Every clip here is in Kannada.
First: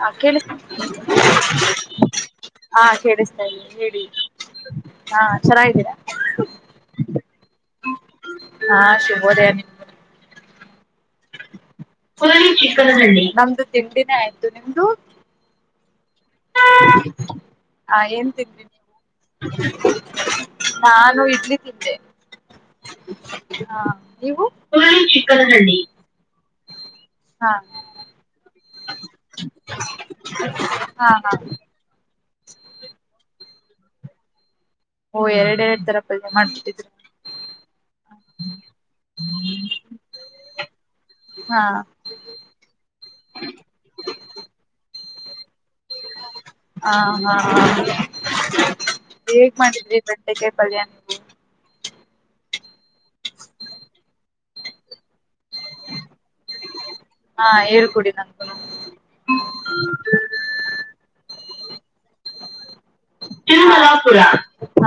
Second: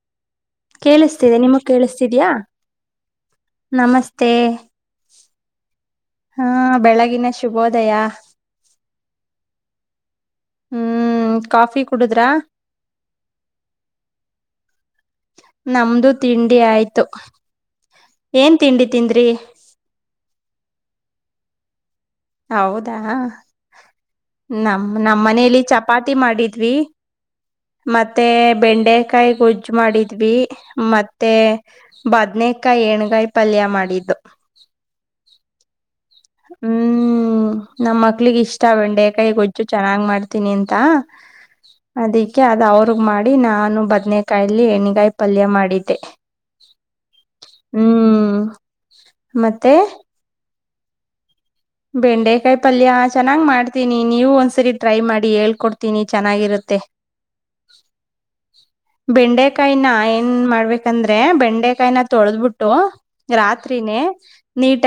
ಹಾ ಕೇಳ್ಸ್ ಕೇಳಿಸ್ತಿದೆ ನಿಮಗ್ ಕೇಳಿಸ್ತಿದ್ಯಾ [unintelligible] ಹಾ ಕೇಳಿಸ್ತಾ ಇದೆ ಹೇಳಿ ನಮಸ್ತೆ ಹಾ ಚೆನ್ನಾಗಿದ್ದೀರಾ. ಹಾ ಬೆಳಗಿನ ಶುಭೋದಯ ಹಾ ಶುಭೋದಯ ನಿಮ್ಗೂನೂ. ಹ್ಮ್. ಕಾಫಿ ಕುಡುದ್ರ ನಮ್ದು ತಿಂಡಿನೇ ಆಯ್ತು ನಿಮ್ದು. ನಮ್ದು ತಿಂಡಿ ಆಯ್ತು. ಹಾ ಏನ್ ತಿಂದ್ರಿ ತಿಂಡಿ ತಿಂದ್ರಿ ನೀವು ನಾನು ಇಡ್ಲಿ ತಿಂದೆ. ಹೌದಾ ಹಾ ನೀವು ನಮ್ ನಮ್ಮ ಮನೇಲಿ ಚಪಾತಿ ಮಾಡಿದ್ವಿ. ಹಾ ಮತ್ತೆ ಬೆಂಡೆಕಾಯಿ ಗೊಜ್ಜು ಮಾಡಿದ್ವಿ ಹಾ ಹಾ ಮತ್ತೆ ಬದ್ನ ಅಕ್ಕ ಏಣ್ಣ್ಗಾಯಿ ಪಲ್ಯ ಮಾಡಿದ್ದೋ. ಓ ಎರಡ್ ಎರಡ್ ತರ ಪಲ್ಯೆ ಮಾಡ್ಬಿಟ್ಟಿದ್ರು. ಹ್ಮ್ ನಮ್ ಮಕ್ಳಿಗ್ ಇಷ್ಟ ಬೆಂಡೆಕಾಯಿ ಗೊಜ್ಜು ಚೆನ್ನಾಗ್ ಮಾಡ್ತೀನಿ ಅಂತ. ಹಾ ಅದಿಕ್ಕೆ ಅದ ಅವ್ರಗ್ ಮಾಡಿ ನಾನು ಬದ್ನೆೇಕಾಯಲ್ಲಿ ಎಣ್ಣೆಗಾಯಿ ಪಲ್ಯ ಮಾಡಿದ್ದೆ. ಹಾ ಹಾ ಹಾ ಹ್ಮ್ ಹೇಗ್ ಮತ್ತೆ ಮಾಡಿದ್ರ ಗಂಟೆಗೆ ಬಯ ಬೆಂಡೆಕಾಯಿ ಪಲ್ಯ ಚೆನ್ನಾಗ್ ಮಾಡ್ತೀನಿ ನೀವು ಒಂದ್ಸರಿ ಟ್ರೈ ಮಾಡಿ ಹೇಳ್ ಕೊಡ್ತೀನಿ ಚೆನ್ನಾಗಿರುತ್ತೆ ಹಾ ಹೇಳ್ಕೊಡಿ ನನ್ಗುನು ಬೆಂಡೆಕಾಯಿನ ಏನ್ ಮಾಡ್ಬೇಕಂದ್ರೆ ಬೆಂಡೆ ಕಟ್ಟಕಾಯನ ತೊಳೆದ್ಬಿಟ್ಟು ರಾತ್ರಿನೇ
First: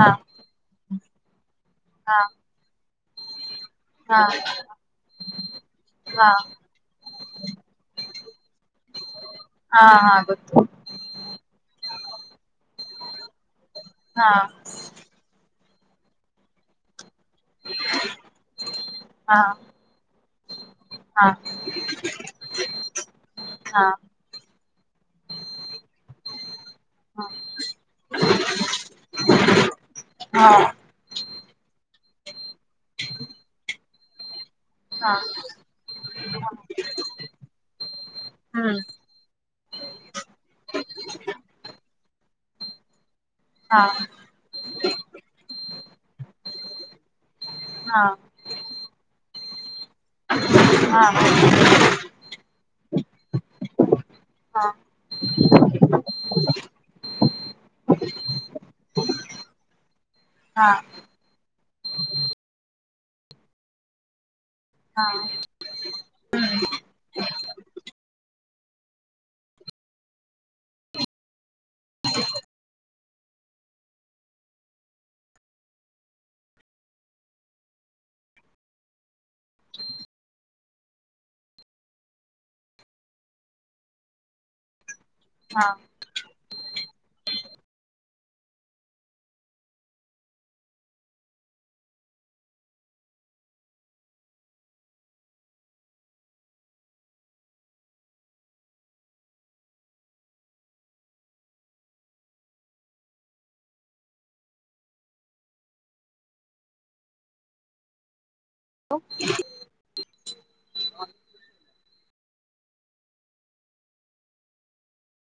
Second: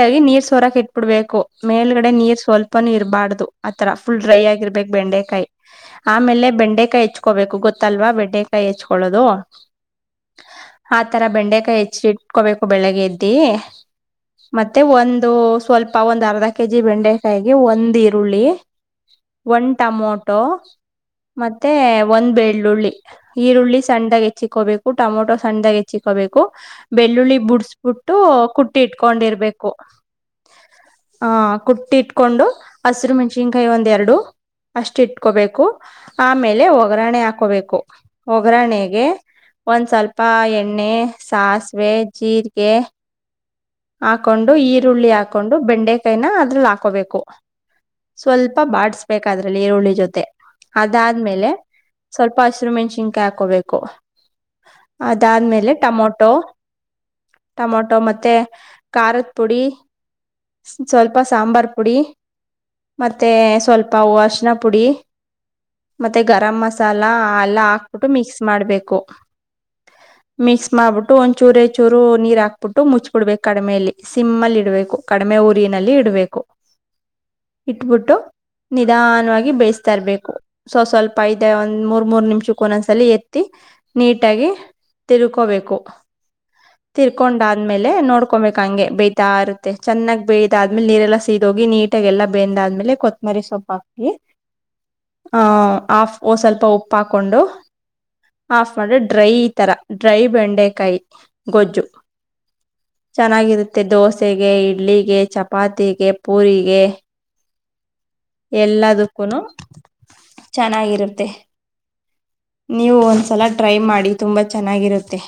ಹಾ ನೀರ್ ಸೋರಕ್ ಇಟ್ಬಿಡ್ಬೇಕು ಮೇಲ್ಗಡೆ ಹಾ ನೀರ್ ಸ್ವಲ್ಪನುೂ ಇರಬಾರ್ದು ಆ ತರ ಹಾ ಫುಲ್ ಡ್ರೈ ಆಗಿರ್ಬೇಕು ಬೆಂಡೆಕಾಯಿ ಹಾ ಹಾ ಆಮೇಲೆ ಬೆಂಡೆಕಾಯಿ ಹೆಚ್ಕೋಬೇಕು ಗೊತ್ತಲ್ವಾ ಬೆಟ್ಟ ಂಡೆಕಾಯಿ ಹೆಚ್ಕೊಳ್ಳುದು ಹಾ ಗೊತ್ತು ಆ ತರ ಬೆಂಡೆಕಾಯಿ ಹೆ ಇಟ್ಕೋಬೇಕು ಬೆಳಗ್ಗೆ ಎದ್ದಿ ಹಾ ಮತ್ತೆ ಒಂದು ಸ್ವಲ್ಪ ಒಂದರ್ ಅರ್ ಕೆಜಿ ಬೆಂಡೆಕಾಯಗೆ ಒಂದ್ ಈರುಳ್ಳಿ ಹಾ ಒಂದ್ ಟಮೊಟೊ ಹಾ ಮತ್ತೆ ಒಂದ್ ಬೆಳ್ಳುಳ್ಳಿ ಈರುಳ್ಳಿ ಹಾ ಸಣ್ಣಾಗ ಹೆಚ್ಚಿಕ್ಕ ಹೋಬೇಕು ಹ ಟಮಟೊೋ ಸಣ್ಣದಾಗ ಹೆಚ್ಚಿಕೋಬೇಕು ಹಾ ಬೆಳ್ಳುಳ್ಳಿ ಬುಡ್ಸ್ಬಿಟ್ಟು ಕುಟ್ಟಿ ಇಟ್ಕೊಂಡಿರ್ಬೇಕು ಹ ಕುಟ್ಟಿ ಇಟ್ಕೊಂಡು ಹಸಿರು ಮೆಣ್ಸಿನ್ಕಾಯಿ ಒಂದ್ೆರಡು ಅಷ್ಟ ಹಾ ಇಟ್ಕೋಬೇಕು ಆಮೇಲೆ ಒಗ್ಗರಣೆ ಹಾಕೋಬೇಕು ಹ್ಮ್ ಒಗ್ರಣೆಗೆ ಒಂದ್ ಸ್ವಲ್ಪ ಎಣ್ಣೆ ಸಾಸಿವೆ ಜೀರಿಗೆ ಹಾ ಹಾಕೊಂಡು ಈರುಳ್ಳಿ ಹಾಕೊಂಡು ಬೆಂಡೆಕೈನ ಅದ್ರಲ್ಲಿ ಹಾಕೋಬೇಕು ಹಾ ಸ್ವಲ್ಪ ಬಾಸ್ಬೇಕ ಅದ್ರಲ್ಲಿ ಈರುಳ್ಳಿ ಜೊತೆ ಹಾ ಹಾ ಅದಾದ್ಮೇಲೆ ಸ್ವಲ್ಪ ಹಸಿರು ಮೆಣಸಿನ್ಕಾಯಿ ಹಾಕೋಬೇಕು ಹಾ ಅದಾದ್ಮೇಲೆ ಟಮೊಟೊ ಟಮೊಟೊ ಮತ್ತೆ ಖಾರದ ಪುಡಿ ಹಾ ಸ್ವಲ್ಪ ಸಾಂಬಾರ್ ಪುಡಿ ಮತ್ತೆ ಸ್ವಲ್ಪ ಹೂ ಅಶನ ಪುಡಿ ಮತ್ತೆ ಗರಂ ಮಸಾಲ ಎಲ್ಲಾ ಹಾಕ್ಬಿಟ್ಟು ಮಿಕ್ಸ್ ಮಾಡ್ಬೇಕು ಮಿಕ್ಸ್ ಮಾಡ್ಬಿಟ್ಟು ಒಂದ್ ಚೂರ ಚೂರು ನೀರ್ ಹಾಕ್ಬಿಟ್ಟು ಮುಚ್ಬಿಡ್ಬೇಕು ಕಡಿಮಲಿ ಸಿಮ್ಮ್ ಅಲ್ಲಿ ಇಡ್ಬೇಕುಮ ಕಡಿಮೆ ಊರಿನಲ್ಲಿ ಇಡ್ಬೇಕು ಇಟ್ಬಿಟ್ಟು ನಿಧಾನವಾಗಿ ಬೇಸ್ತಾರ್ಬೇಕು ಸ್ ಸ್ವಲ್ಪ ಐದ ಒಂದ್ ಮೂರ್ ಮೂರ್ ನಿಮಿಷಕ್ಕ ಒೊಂದ್ಸಲ ಎತ್ತಿ ನೀಟಾಗಿಿ ಹಾ ತಿರ್ಕೋಬೇಕು ತಿರ್ಕೊಂಡಾದ್ಮೇಲೆ ನೋಡ್ಕೊಬೇಕು ಹಂಗೆ ಬೇತಾ ಇರುತ್ತೆ ಚೆನ್ನಾಗ್ ಬೇಯ್ದಾದ್ಮೇಲೆ ನೀರೆಲ್ಲಾ ಸೀದೋಗಿ ನೀಟಾಗ ಎಲ್ಲ ಬೆಂದಾದ್ಮೇಲೆ ಕೊತ್ತಮರಿ ಸೊಪ್ಪು ಹಾಕಿ ಹ ಆಫ್ ಸ್ವಲ್ಪ ಉಪ್ಪ ಹಾಕೊಂಡು ಆಫ್ ಮಾಡ್ರೆ ಡ್ರೈ ಈ ತರ ಡ್ರೈ ಬೆಂಡೆಕಾಯಿ ಗೊಜ್ಜು ಚೆನ್ನಾಗಿರುತ್ತೆ ದೋಸೆಗೆ ಇಡ್ಲಿಗೆ ಚಪಾತಿಗೆ ಪೂರಿಗೆ ಎಲ್ಲದಕ್ಕೂ ಚೆನ್ನಾಗಿರುತ್ತೆ ನೀವು ಒಂದ್ಸಲ ಟ್ರೈ ಮಾಡಿ ತುಂಬಾ ಚೆನ್ನಾಗಿರುತ್ತೆ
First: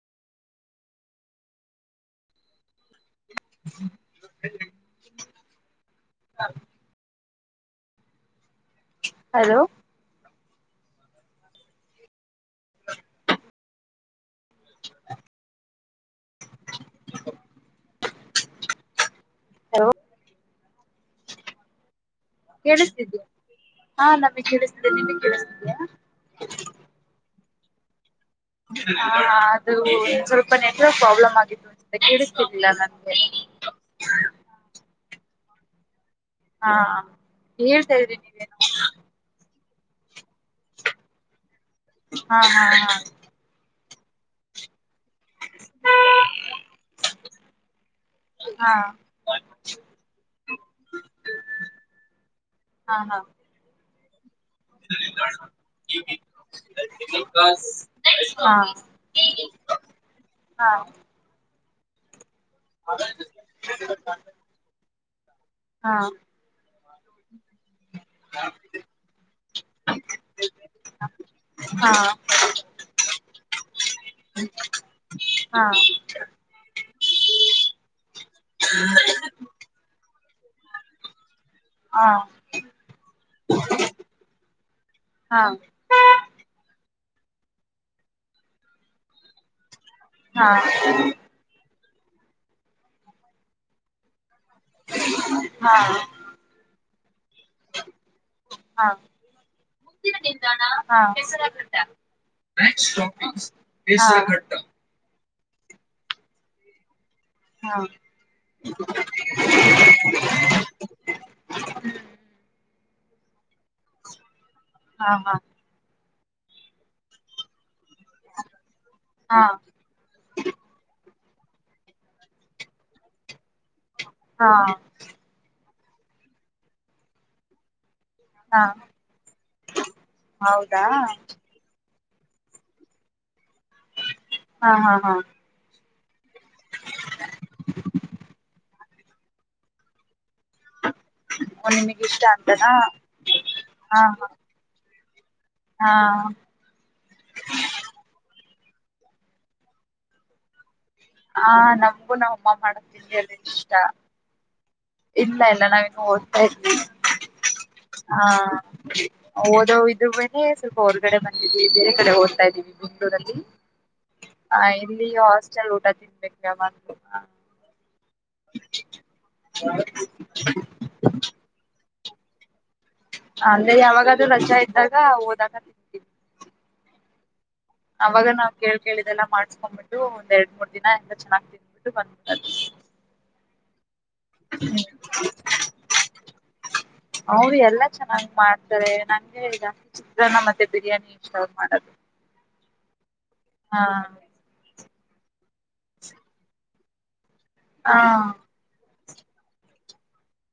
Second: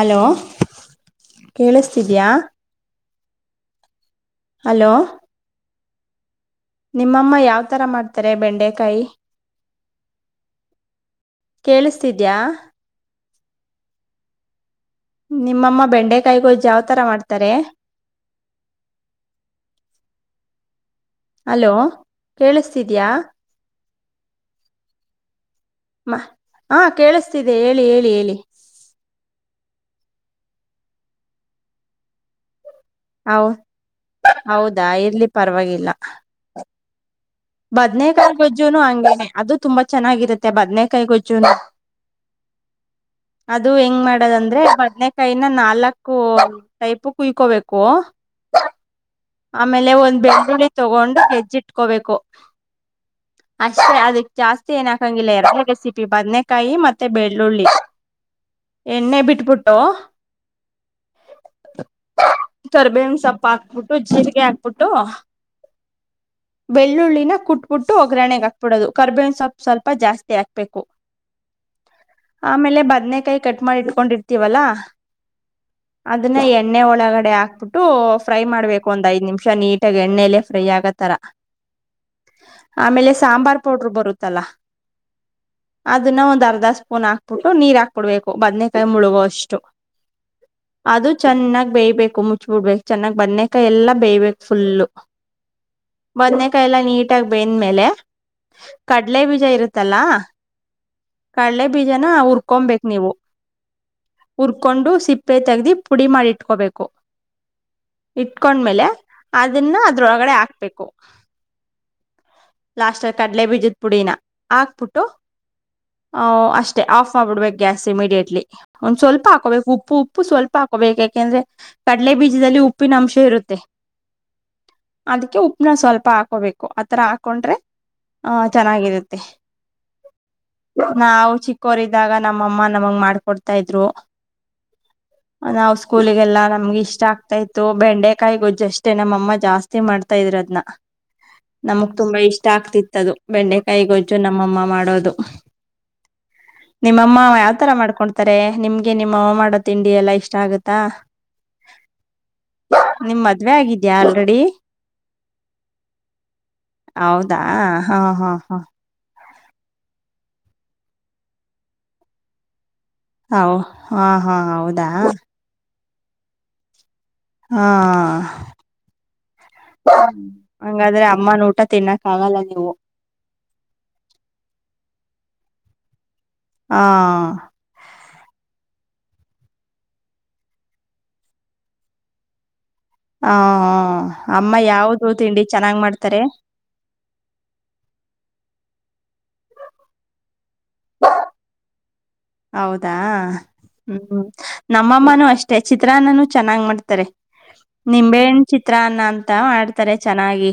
ಅಲೋ ಕೇಳಿಸ್ತಿದ್ಯಾ ಹ ಹಲೋ ಹ ನಿಮ್ಮಮ್ಮ ಯಾವ್ ತರ ಮಾಡ್ತಾರೆ ಬೆಂಡೆ ಹಲೋ ಕೇಳಿಸ್ತಿದ್ಯಾ ನಿಮ್ಮಮ್ಮ ಬೆಂಡೆ ಕಿ ಗೋ್ಜ ಯಾವ್ತರ ಮಾಡ್ತಾರೆ ಹಲೋ ಅಲೋ ಕೇಳಿಸ್ತಿದ್ಯಾ ಹಾ ನಮ್ಗೆ ಕಿಸ್ತಿದೆನೆ ನಿಮಗೆ ಕೇಳಿಸ್ ಮಾ ಹಾ ಕೇಳಿಸ್ತಿದೆ ಹೇಳಿ ಹೇಳಿ ಹೇಳಿ ಹ ಅದು ಇ ಸ್ವಲ್ಪ ನೆಂರ ಪ್ರಾಬ್ಲಮ್ ಆಗಿತ್ತುೊ ಕಡಿಸತಿಲ್ಲ ನಾನ ಹ ಹೌದಾ ಇರ್ಲಿ ಪರವಾಗಿಲ್ಲ ಹಾ ಹೇಳ್ತಾ ಇದ್ರಿ ಬದ್ನೇಕಾಯ ನೀವೇನು ಗೊಜ್ಜುನು ಹಂಗೇನೆ ಅದು ತುಂಬಾ ಚೆನ್ನಾಗಿರುತ್ತೆ ಬದ್ನೆಕಾಯಿ ಗೊಜ್ಜುನೂ ಹಾ ಅದು ಹಿಂಗ್ ಮಾಡದ ಅಂದ್ರೆ ಬದ್ನ ಕಾಯಿ ಇನ್ನ್ ನಾಲಕ್ಕೂ ಟೈಪೂ ಕುಯ್ಕೋಬೇಕು. ಹಾ ಆಮೇಲೆ ಒಂದ್ ಬೆಳ್ಳುಳ್ಳಿ ತೊಗೊಂಡು ಜೆಜ್ಜಿಟ್ಕೋಬೇಕು. ಹಾ ಹಾ ಅಷ್ಟೆ ಅದ ಜಾಸ್ತಿ ಏನ ಹಾಕಂಗಿಲ್ಲ ಎರ ರೆಸಿಪಿ ಬದ್ನೇಕಾಯಿ ಮತ್ತೆ ಬೆಳ್ಳುಳ್ಳಿ. ಹಾ ಹಾ ಎಣ್ಣೆ ಬಿಟ್ಬಿಟ್ಟು. ಹಾ ಕರ್ಬೇವಿನ್ ಸೊಪ್ಪ ಹಾಕ್ಬಿಟ್ಟು ಜೀರಿಗೆ ಹಾಕ್ಬಿಟ್ಟು. ಹಾ ಬೆಳ್ಳುಳ್ಳಿನ ಕುಟ್ಬಿಟ್ಟು ಒಗ್ಗರಣೆಗೆ ಹಾಕ್ಬಿಡೋದು ಕರ್ಬೇವನ್ ಸೊಪ್ಪು ಸ್ವಲ್ಪ ಜಾಸ್ತಿ ಹಾಕ್ಬೇಕು. ಹಾ ಹಾ ಹಾ ಹಾ ಹಾ ಹಾ ಆಮೇಲೆ ಬದ್ನೆಕಾಯ ಕಟ್ ಮಾಡಿ ಇಟ್ಕೊಂಡಿರ್ತಿವ ಅಲಾ ಅದನ್ನಾ ಎಣ್ಣೆ ಒಳಗೆ ಒಳಗಡೆ ಹಾಕ್ಬಿಟ್ಟು ಫ್ರೈ ಮಾಡ್ಬೇಕು ಒಂದ್ ಐದ್ ನಿಮಿಷ ನೀಟಾಗಿ ಎಣ್ಣೆಯಲ್ಲೇ ಫ್ರೈ ಆಗತರ. ಆಮೇಲೆ ಸಾಂಬಾರ್ ಪೌಡ್ರ ಬರುತ್ತಲ್ಲ. ಅದನ್ನ ಒಂದ್ ಅರ್ಧ ಸ್ಪೂನ್ ಹಾಕ್ ಹಾಕ್ಬಿಟ್ಟು ನೀರ್ ಹಾಕ್ಬಿಡ್ಬೇಕು ಬದ್ನೆಕಾಯಿ ಮುಳುಗೋಷ್ಟು ಅದು ಚೆನ್ನಾಗಿ ಬೇಯ ಬೇಕು ಮುಚ್ಬ ಬಿಡ್ಬೇಕು ಚೆನ್ನಾಗ ಬನ್ನೇಕಾಯ ಎಲ್ಲ ಬೇಯಬೇಕ ಫುಲ್ಲು ಹಾ ಹಾ ಬದನೆಕಾಯಲ್ಲ ನೀಟಾಗಿ ಬೆಂದ್ಮೇಲೆ ಹಾ ಕಡ್ಲೆ ಬೀಜ ಇರುತ್ತಲ್ಲ ಮುಂದಿನ ನಿಲ್ದಾಣ ಕಡಲೆ ಕೆಸರಘಟ್ಟ ಬೀಜನ ಹುರ್ಕೊಂಬೆಕ್ ನೀವು. ಹುರ್ಕೊಂಡು ಸಿಪ್ಪೆ ತೆಗದಿ ಪುಡಿ ಮಾಡಿಟ್ಕೋಬೇಕು. ಹಾ ಇಟ್ಕೊಂಡ್ಮೇಲೆ ಅದನ್ನ ಅದ್ರೊಳಗಡೆ ಹಾಕ್ಬೇಕು. ಲಾಸ್ಟ್ ಅಲ್ ಕಡಲೆ ಬೀಜದ ಪುಡಿನ ಹಾಕ್ಬಿಟ್ಟು ಹಾ ಹ ಅಷ್ಟೇ ಆಫ್ ಮಾಡ್ಬಿಡ್ಬೇಕ ಗ್ಯಾಸ್ ಇಮಿಡಿಯೇಟ್ಲಿ. ಒನ್ ಸ್ವಲ್ಪ ಹಾ ಹಾ ಹಾಕೋಬೇಕು ಉಪ್ಪು ಉಪ್ಪು ಸ್ವಲ್ಪ ಹಾಕೋಬೇಕ ಯಾಕೆಂದ್ರೆ ಕಡಡ್ಲೆ ಬೀಜದಲ್ಲಿ ಉಪ್ಪ ಉಪ್ಪಿನ ಅಂಶ ಇರುತ್ತೆ. ಹಾ ಇನ್ನ ಸ್ವಲ್ಪ ಹಾಕೋಬೇಕು ಆತರ ಹಾಕೊಂಡ್ರೆ ಹಾ ಚೆನ್ನಾಗಿರುತ್ತೆ ಹೌದಾ ನಾವು ಚಿಕ್ಕೋರ ಇದ್ದ ದ್ದಾಗ ನಮ್ಮಮ್ಮ ನಮಗ ಮಾಡ್ಕೊಡ್ತಾ ಇದ್ರು ಹಾ ಹಾ ಹಾ ನಾವು ಸ್ಕೂಲಿಗ ಎಲ್ಲಾ ನಮ್ಗೆ ಇಷ್ಟ ಆಗ್ತಾ ಇತ್ತು ಬೆಂಡೆಕಾಯಿ ಗೊಜ್ಜ ಅಷ್ಟೇ ನಮ್ಮಮ್ಮ ಜಾಸ್ತಿ ಮಾಡ್ತಾ ಇದ್ರ ಅದು ನಾ ನಮಗ್ ನಿಮಗ್ ತುಂಬಾ ಇಷ್ಟ ಅಂತನಾ ಆಗ್ತಿತ್ತದು ಹಾ ಬೆಂಡೆಕಾಯಿಗೊಜ್ಜು ನಮ್ಮಮ್ಮ ಮಾಡೋದು. ಹಾ ನಿಮ್ಮಮ್ಮ ಯಾವ್ತರ ಮಾಡಕೋಡ್ತಾರೆ. ನಿಮ್ಗೆ ನಿಮ್ಮ ಅವ್ವಾ ಮಾಡೋ ತಿಂಡಿ ಎಲ್ಲಾ ಇಷ್ಟ ಆಗುತ್ತಾ. ಹಾ ನಮಗೂ ನಮ್ ಅಮ್ಮ ಮಾಡ ತಿಂಡಿ ನಿಮ್ ಅಂದ್ರೆ ಮದ್ವೆ ಇಷ್ಟ. ಆಗಿದ್ಯಾ ಆಲ್ರೆಡಿ ಇಲ್ಲ ಇಲ್ಲ ನಾವಿನ್ನು ಓದ್ತಾ ಇದ್ವಿ ಹಾ. ಓದೋವಿದು ಮೇಲೆ ಸ್ವಲ್ಪ ಹೊರ್ಗಡೆ ಬಂದಿದೀವಿ ಬೇರೆ ಕಡೆ ಓದ್ತಾ ಇದ್ದೀವಿ. ಮಂಗಳೂರಲ್ಲಿ ಹೌ ಹಾ ಹಾ ಹೌದಾ ಇಲ್ಲಿ ಹಾಸ್ಟೆಲ್ ಊಟ ತಿನ್ಬೇಕ ಯಾವಾಗ್ಲೂ ಹಾ. ಹಾ ಹಂಗಾದ್ರೆ ಅಮ್ಮನ ಊಟ ತಿನ್ನಕ್ ಆಗಲ್ಲ ನೀವು. ಅಲ್ಲೇ ಯಾವಾಗಾದ್ರೂ ರಜಾ ಇದ್ದಾಗ ಓದಾಗ. [unintelligible] ಹಾ ಅವಾಗ ನಾವ್ ಕೇಳ್ ಕೇಳಿದೆಲ್ಲ ಮಾಡ್ಸ್ಕೊಂಡ್ಬಿಟ್ಟು ಒಂದ್ ಎರಡ್ ಮೂರ್ ದಿನ ಎಂಗ ಚೆನ್ನಾಗ್ ತಿನ್ಬಿಟ್ಟು ಬಂದ್ಬಿಡದು. ಹ ಅಮ್ಮ ಯಾವದು ತಿಂಡಿ ಚೆನ್ನಾಗ್ ಮಾಡ್ತಾರೆ. ಅವ್ರು ಎಲ್ಲಾ ಚೆನ್ನಾಗ್ ಮಾಡ್ತಾರೆ ನಂಗ ಹಂಗೇನಿಲ್ಲಾ ಚಿತ್ರನ ಮತ್ತೆ ಬಿರಿಯಾನಿ ಇಷ್ಟ್ ಅವ್ರ್ ಮಾಡೋದು. ಹೌದಾ ಹಾ ಹ್ಮ್ ನಮ್ಮಮ್ಮನೂ ಅಷ್ಟೆ ಚಿತ್ರಾನ್ನನುೂ ಚೆನ್ನಾಗ್ ಮಾಡ್ತಾರೆ. ಹಾ ನಿಂಬೆಯನ್ ಚಿತ್ರಾನ್ನ ಅಂತ ಮಾಡ್ತಾರೆ ಚೆನ್ನಾಗಿ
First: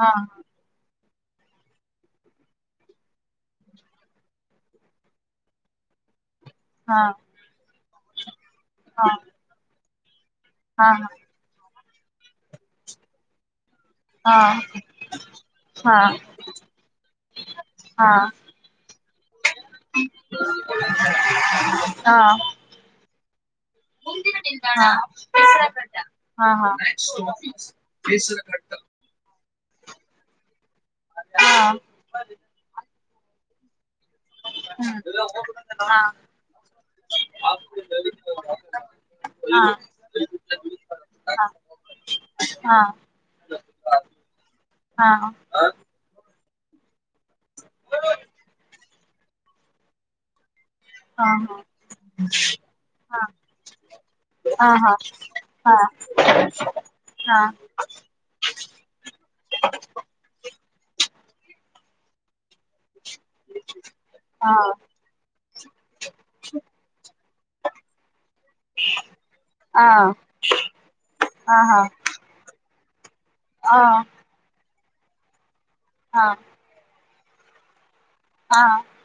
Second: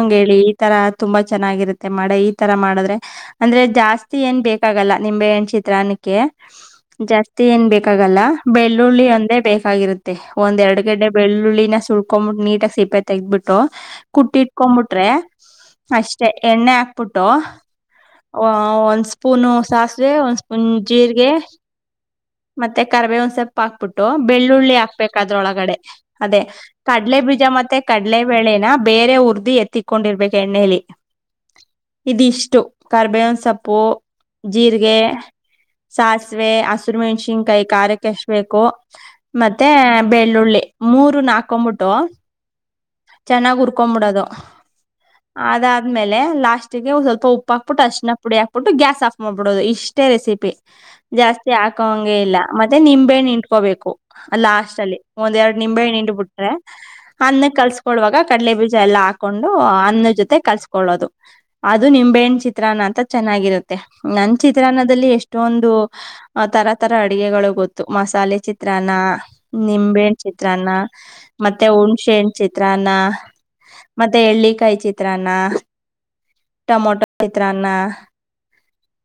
ಹಾ ಹೇಳಿ ಈ ತರ ತುಂಬಾ ಚೆನ್ನಾಗಿರುತ್ತೆ ಮಾಡು ಈ ತರ ಮಾಡಿದ್ರೆ ಅಂದ್ರೆ ಜಾಸ್ತಿ ಏನ್ ಬೇಕಾಗಲ್ಲ ನಿಂಬೆಯಣ್ ಚಿತ್ರ ನಕ್ಕೆ ಹಾ ಜಾಸ್ತಿ ಏನ್ ಬೇಕಾಗಲ್ಲ ಬೆಳ್ಳುಳ್ಳಿ ಹಾ ಒಂದೇ ಬೇಕಾಗಿರುತ್ತೆ ತ್ತೆ ಒಂದ್ ಎರಡು ಹಾ ಗಡ್ಡೆ ಬೆಳ್ಳುಳ್ಳಿನ ಸುಳ್ಕೊಂಡ್ಂಬಿಟ್ಟ ನೀಟಾಗಿ ಸಿಪೆ ತೆಗ್ಬಿಟ್ಟು ಕುಟ್ ಹಾ ಇಟ್ಕೊಂಬಿಟ್ರೆ ಹಾ ಹಾ ಅಷ್ಟೆ ಎಣ್ಣೆ ಹಾಕ್ಬಿಟ್ಟು ಹಾ ಅ ಒಂದ್ ಸ್ಪೂನು ಸಾಸಿವೆ ಒಂದ್ ಸ್ಪೂನ್ ಜೀರಿಗೆ ಹಾ ಮತ್ತೆ ಕರ್ಬೇವಿನ ಸೊಪ್ಪು ಹಾಕ್ಬಿಟ್ಟು ಬೆಳ್ಳುಳ್ಳಿ ಹಾಕ್ಬೇಕು ಅದ್ರ ಒಳಗಡೆ ಅದೇ ಹಾ ಹಾ ಕಡಲೆ ಬೀಜ ಮತ್ತೆ ಕಡಲೆಬೇಳೆನ ಬೇರೆ ಉರ್ದಿ ಎತ್ತಿಕೊಂಡಿರ್ಬೇಕು ಎಣ್ಣೇಲಿ ಇದಿಷ್ಟು ಹಾ ಕಾರ್ಬೇವಿನ್ ಸೋಪ್ಪು ಹ್ಮ್ ಸಾಸಿವೆ ಹಸಿರು ಮೆಣಸಿನ್ಕಾಯಿ ಕಾರಕ್ಕೆ ಎಸ್ಟಬೇಕೊ ಮತ್ತೆ ಬೆಳ್ಳುಳ್ಳಿ ಮೂರುನು ಹಾಕೊಂಬಿಟ್ಟು ಚೆನ್ನಾಗ್ ಉುರ್ಕೊಬಿಡೋದು ಅದಾದ್ಮೇಲೆ ಲಾಸ್ಟಿಗೆ ಒ ಸ್ವಲ್ಪ ಉಪ್ಪು ಹಾಕ್ಬಿಟ್ಟು ಅರಿಶಿಣ ಪುಡಿ ಹಾಕ್ಬಿಟ್ಟು ಗ್ಯಾಸ್ ಆಫ್ ಮಾಡ್ಬಿಡುದು ಇಷ್ಟೇ ರೆಸಿಪಿ ಜಾಸ್ತಿ ಹಾಕೋಂಗೆ ಇಲ್ಲ ಮತ್ತೆ ನಿಂಬೆಯನ್ ಹಿಂಡ್ಕೋಬೇಕು ಹಾ ಲಾಸ್ಟ್ ಹಾ ಹಾ ಅಲ್ಲಿ ಒಂದೆರಡ್ ನಿಂಬೆಯನ್ ಹಿಂಡ್ ಬಿಟ್ರೆ ಹಾ ಅನ್ನಕ್ಕೆ ಕೊಳ್ಳುವಾಗ ಕಡಲೆ ಬೀಜ ಎಲ್ಲ ಹಾಕೊಂಡು ಅನ್ನ ಜೊತೆ ಕಲ್ಸ್ಕೊಳ್ಳೋದು ಅದು ನಿಂಬೆಣ್ಣ್ ಚಿತ್ರನ ಅಂತ ಚೆನ್ನಾಗಿರುತ್ತೆ ನನ್ ಚಿತ್ರಾನ ದಲ್ಲಿ ಎಷ್ಟೊಂದು ತರ ತರ ಅಡುಗೆಗಳು ಗೊತ್ತು ಮಸಾಲೆ ಚಿತ್ರಾನ್ನ ನಿಂಬೆಯಣ ಚಿತ್ರಾನ್ನ ಹಾ ಮತ್ತೆ ಹಾ ಹಾ ಹಾ ಹಾ ಹಾ ಹಾ ಹಾ ಹುಣಸೆಯನ್ ಚಿತ್ರಾನ್ನ ಮತ್ತೆ ಎಳ್ಳಿಕಾಯಿ ಚಿತ್ರಾನ್ನ ಟೊಮೊಟೊ ಚಿತ್ರಾನ್ನ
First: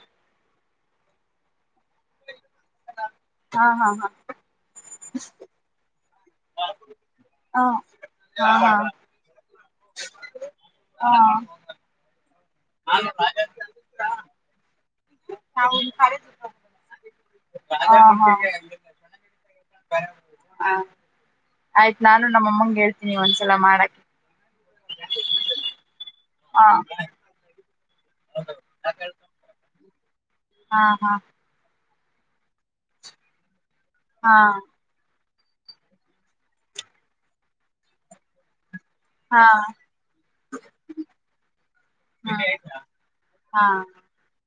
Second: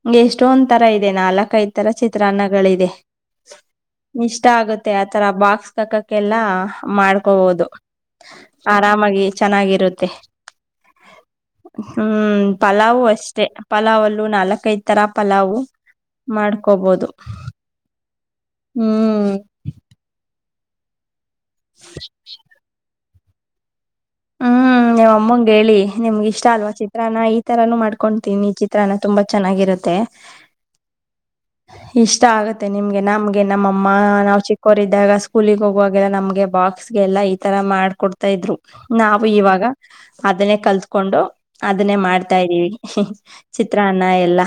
ಹಂಗೆ ಎಷ್ಟೊಂದ್ ತರ ಇದೆ ನಾಲ್ಕಐದ್ ತರ ಚಿತ್ರಾನ್ನಗಳಿದೆ ಹಾ ಹಾ ಇಷ್ಟ ಆಗುತ್ತೆ ಆತರ ಬಾಕ್ಸ್ಗೆ ಹಾಕಕ್ಕೆಲ್ಲಾ ಮಾಡ್ಕೋಬೋದು ಆರಾಮಾಗಿ ಚೆನ್ನಾಗಿರುತ್ತೆ ಹಾ ಹಾ ಹ್ಮ ಪಲಾವ್ ಅಷ್ಟೆ ಪಲಾವಲ್ಲೂ ನಾಲ್ಕೈದ್ ತರ ಪಲಾವು ನಾವು ಮಾಡ್ಕೋಬೋದು ಹ್ಮ್ ಹಾ ಆಯ್ತ್ ನಾನು ನಮ್ಮಮ್ಮಂಗ ಹೇಳ್ತೀನಿ ಒಂದ್ಸಲ ಮಾಡಕ್ಕೆ ಹ್ಮ್ ನಮ್ ಅಮ್ಮಂಗ ಹೇಳಿ ನಿಮ್ಗ ಇಷ್ಟ ಹ ಅಲ್ವಾ ಚಿತ್ರಾನ ಈ ತರಾನ ಮಾಡ್ಕ ಕೊತೀನ್ನಿ ಚಿತ್ರಾನ ತುಂಬಾ ಚೆನ್ನಾಗಿರುತ್ತೆ ಹಾ ಹಾ ಇಷ್ಟ ಆಗತ್ತೆ ನಿಮ್ಗೆ ನಮ್ಗೆ ನಮ್ಮ ಹಾ ನಾವ್ ಚಿಕ್ಕೋರಿದ್ದಾಗ ಸ್ಕೂಲಿಗೆ ಹೋಗುವಾಗ ನಮ್ಗೆ ಬಾಕ್ಸ್ಗೆಲ್ಲಾ ಈ ತರ ಮಾಡ್ಕೊಡ್ತಾ ಇದ್ರು ನಾವು ಹಾ ಇವಾಗ ಅದನ್ನೇ ಕಲ್ತ್ಕೊಂಡು ಅದನ್ನೇ ಮಾಡ್ತಾ ಇದ್ದೀವಿ ಹಾ ಚಿತ್ರಾ ಎಲ್ಲ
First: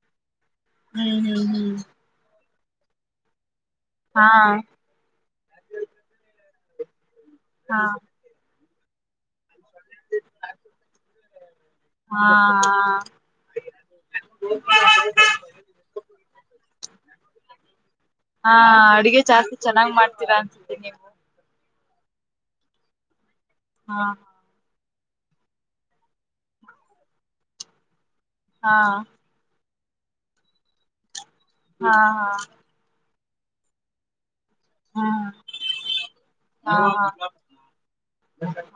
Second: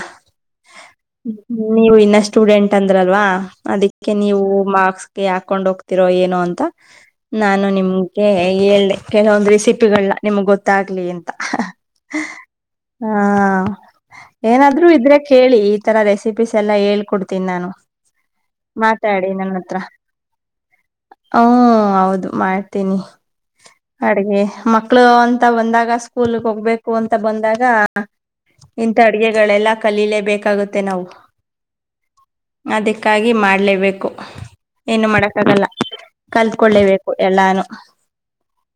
ಹ್ಮ್ ಹ್ಮ್ ಹ್ಮ್ ನೀವು ಇನ್ನಷ್ಟ ಸ್ಟೂಡೆಂಟ್ ಅಂದ್ರಲ್ವಾ ಅದಕ್ಕೆ ಹಾ ನೀವು ಬಾಕ್ಸ್ಗೆ ಹಾಕೊಂಡ್ ಹೋಗ್ತಿರೋ ಏನೋ ಅಂತ ನಾನು ಹಾ ನಿಮ್ಗೆ ಹೇಳ್ದೆ ಕೆಲವೊಂದು ರೆಸಿಪಿಗಳನ್ನ ನಿಮ್ಗ್ ಗೊತ್ತಾಗ್ಲಿ ಅಂತ ಹಾ ಹಾ ಏನಾದ್ರು ಇದ್ರೆ ಕೇಳಿ ಈತರ ರೆಸಿಪೀಸ್ ಎಲ್ಲಾ ಹೇಳಿ ಹೇಳ್ಕೋಡ್ತೀನಿ ನಾನು ಹಾ ಅಡ್ಗೆ ಮಾತಾಡಿ ನನ್ನ ಜಾಸ್ತಿ ಹತ್ರ ಚೆನ್ನಾಗ್ ಮಾಡ್ತೀರಾ ಅನ್ಸುತ್ತೆ ನೀವು ಹಾ ಹೌದು ಮಾಡ್ತೀನಿ ಹಾ ಅಡಿಗೆ ಮ ಮಕ್ಕಳು ಅಂತ ಬಂದಾಗ ಸ್ಕೂಲ್ ಹೋಗ್ಬೇಕು ಅಂತ ಬಂದಾಗ ಹಾ ಇಂತ ಅಡ್ಗೆಗಳೆಲ್ಲ ಕಲೀಲೇ ಬೇಕಾಗುತ್ತೆ ನಾವು ಹಾ ಹಾ ಕಾಗಿ ಮಾಡಲೇಬೇಕು ಏನು ಹಾ ಮಾಡಕ್ಕಾಗಲ್ಲ ಹಾ ಕಲ್ತ್ಕೊಳ್ಳೇಬೇಕು ಹಾ ಎಲ್ಲಾನು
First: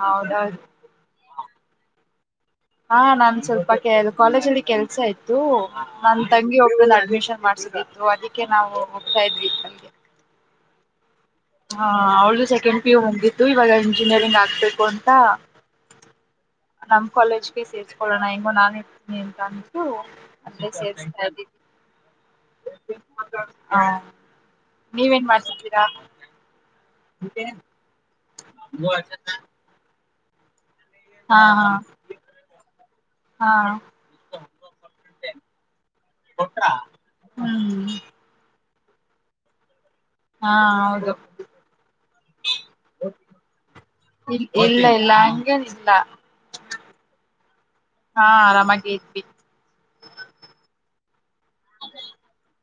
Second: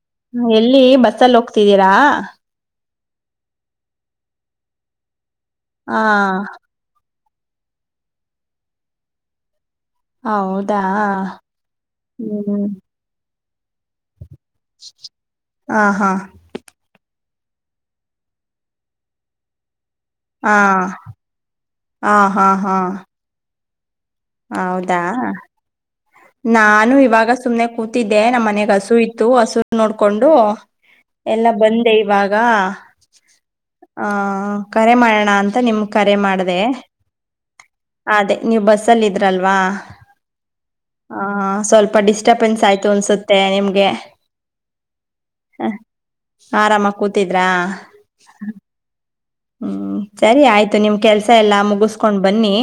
ಹೌದೌದು ಎಲ್ಲಿ ಬಸ್ಸಲ್ಲಿ ಹೋಗ್ತಿದ್ದೀರಾ ಹಾ ನಾನ್ ಸ್ವಲ್ಪ ಕೆ ಕಾಲೇಜ ಅಲ್ಲಿ ಕೆಲ್ಸ ಇತ್ತು ಹಾ ನನ್ ತಂಗಿ ಒಬ್ಬ ಅಡ್ಮಿಷನ್ ಮಾಡಿಸಬೇಕು ಅದಕ್ಕೆ ನಾವು ಹೋಗ್ತಾ ಇದ್ವಿ ನಮಗೆ ಹೌದಾ ಹಾ ಅವ್ರದುು ಹ್ಮ್ ಸೆಕೆಂಡ್ ಪಿು ಹೋಗಿದ್ದು ಇವಾಗ ಇಂಜಿನಿಯರಿಂಗ್ ಆಗ ಬೇಕು ಅಂತ ಹಾ ಹಾ ನಮ ಕಾಲೇಜ್ಗೆ ಸೇರಿಸಕೊಳ್ಳೋಣ ಹಿಂಗೋ ನಾನ ಇರ್ತನಿಂತ ಅ ಹಾ ಹಾ ಹಾ ಹಾ ಹಾ ಹೌದಾ ನೀವೇನ್ ಮಾಡ್ಸಿದ್ದೀರಾ ನಾನು ಇವಾಗ ಸುಮ್ನೆ ಕೂತಿದ್ದೆ ನಮ್ಮ ಮನೆಗ್ ಹಸು ಇತ್ತು ಹಸು ನೋಡ್ಕೊಂಡು ಹಾ ಎಲ್ಲ ಬಂದೆ ಇವಾಗ ಹಾ ಹಾ ಹ ಕರೆ ಮಾಡೋಣ ಅಂತ ನಿಮ್ ಕರೆ ಮಾಡ್ದ ಹ್ಮ್ ಅದೇ ನೀವ್ ಬಸ್ಸಲ್ಲಿ ಇದ್ರಲ್ವಾ ಹಾ ಹೌದು ಹಾ ಸ್ವಲ್ಪ ಡಿಸ್ಟರ್ಬೆನ್ಸ್ ಆಯ್ತು ಅನ್ಸುತ್ತೆ ನಿಮ್ಗೆ ಇಲ್ಲ ಇಲ್ಲ ಹಂಗೇ ಇಲ್ಲ ಆರಾಮ ಕೂತಿದ್ರಾ ಹಾ ಆರಾಮಾಗಿ ಇದಿ ಹ್ಮ್ ಸರಿ ಆಯ್ತು ನಿಮ ಕೆಲ್ಸ ಎಲ್ಲ ಮುಗಿಸಕೊಂಡ್ ಬನ್ನಿ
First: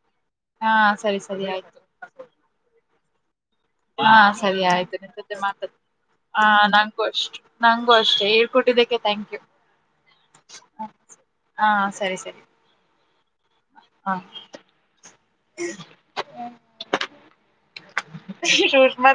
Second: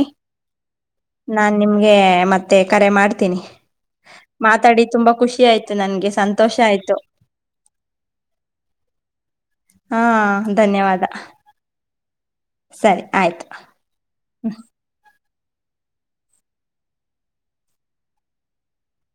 ಹಾ ಸರಿ ಸರಿ ನಾನ್ ಆಯ್ತು ನಿಮಗೆ ಮತ್ತೆ ಕರೆ ಮಾಡ್ ತನಿ ಹಾ ಸರಿ ಆಯ್ತು ನಿನ್ನೊೆ ಮಾತಾ ನನ್ಗೆ ಹ ಸಂತೋಷ ಆಯ್ತು ನಗೂ ಅಷ್ಟ ನಗೂ ಅಷ್ಟೇ ಹ ಇದಕ್ಕೆ ಥಾಂಕ್ ಯು ಹಾ ಹ ಧನ್ಯವಾದ ಹಾ ಸರಿ ಸರಿ ಸರಿ ಆಯ್ತು ಹಾ ಸುಷ್ಮಾ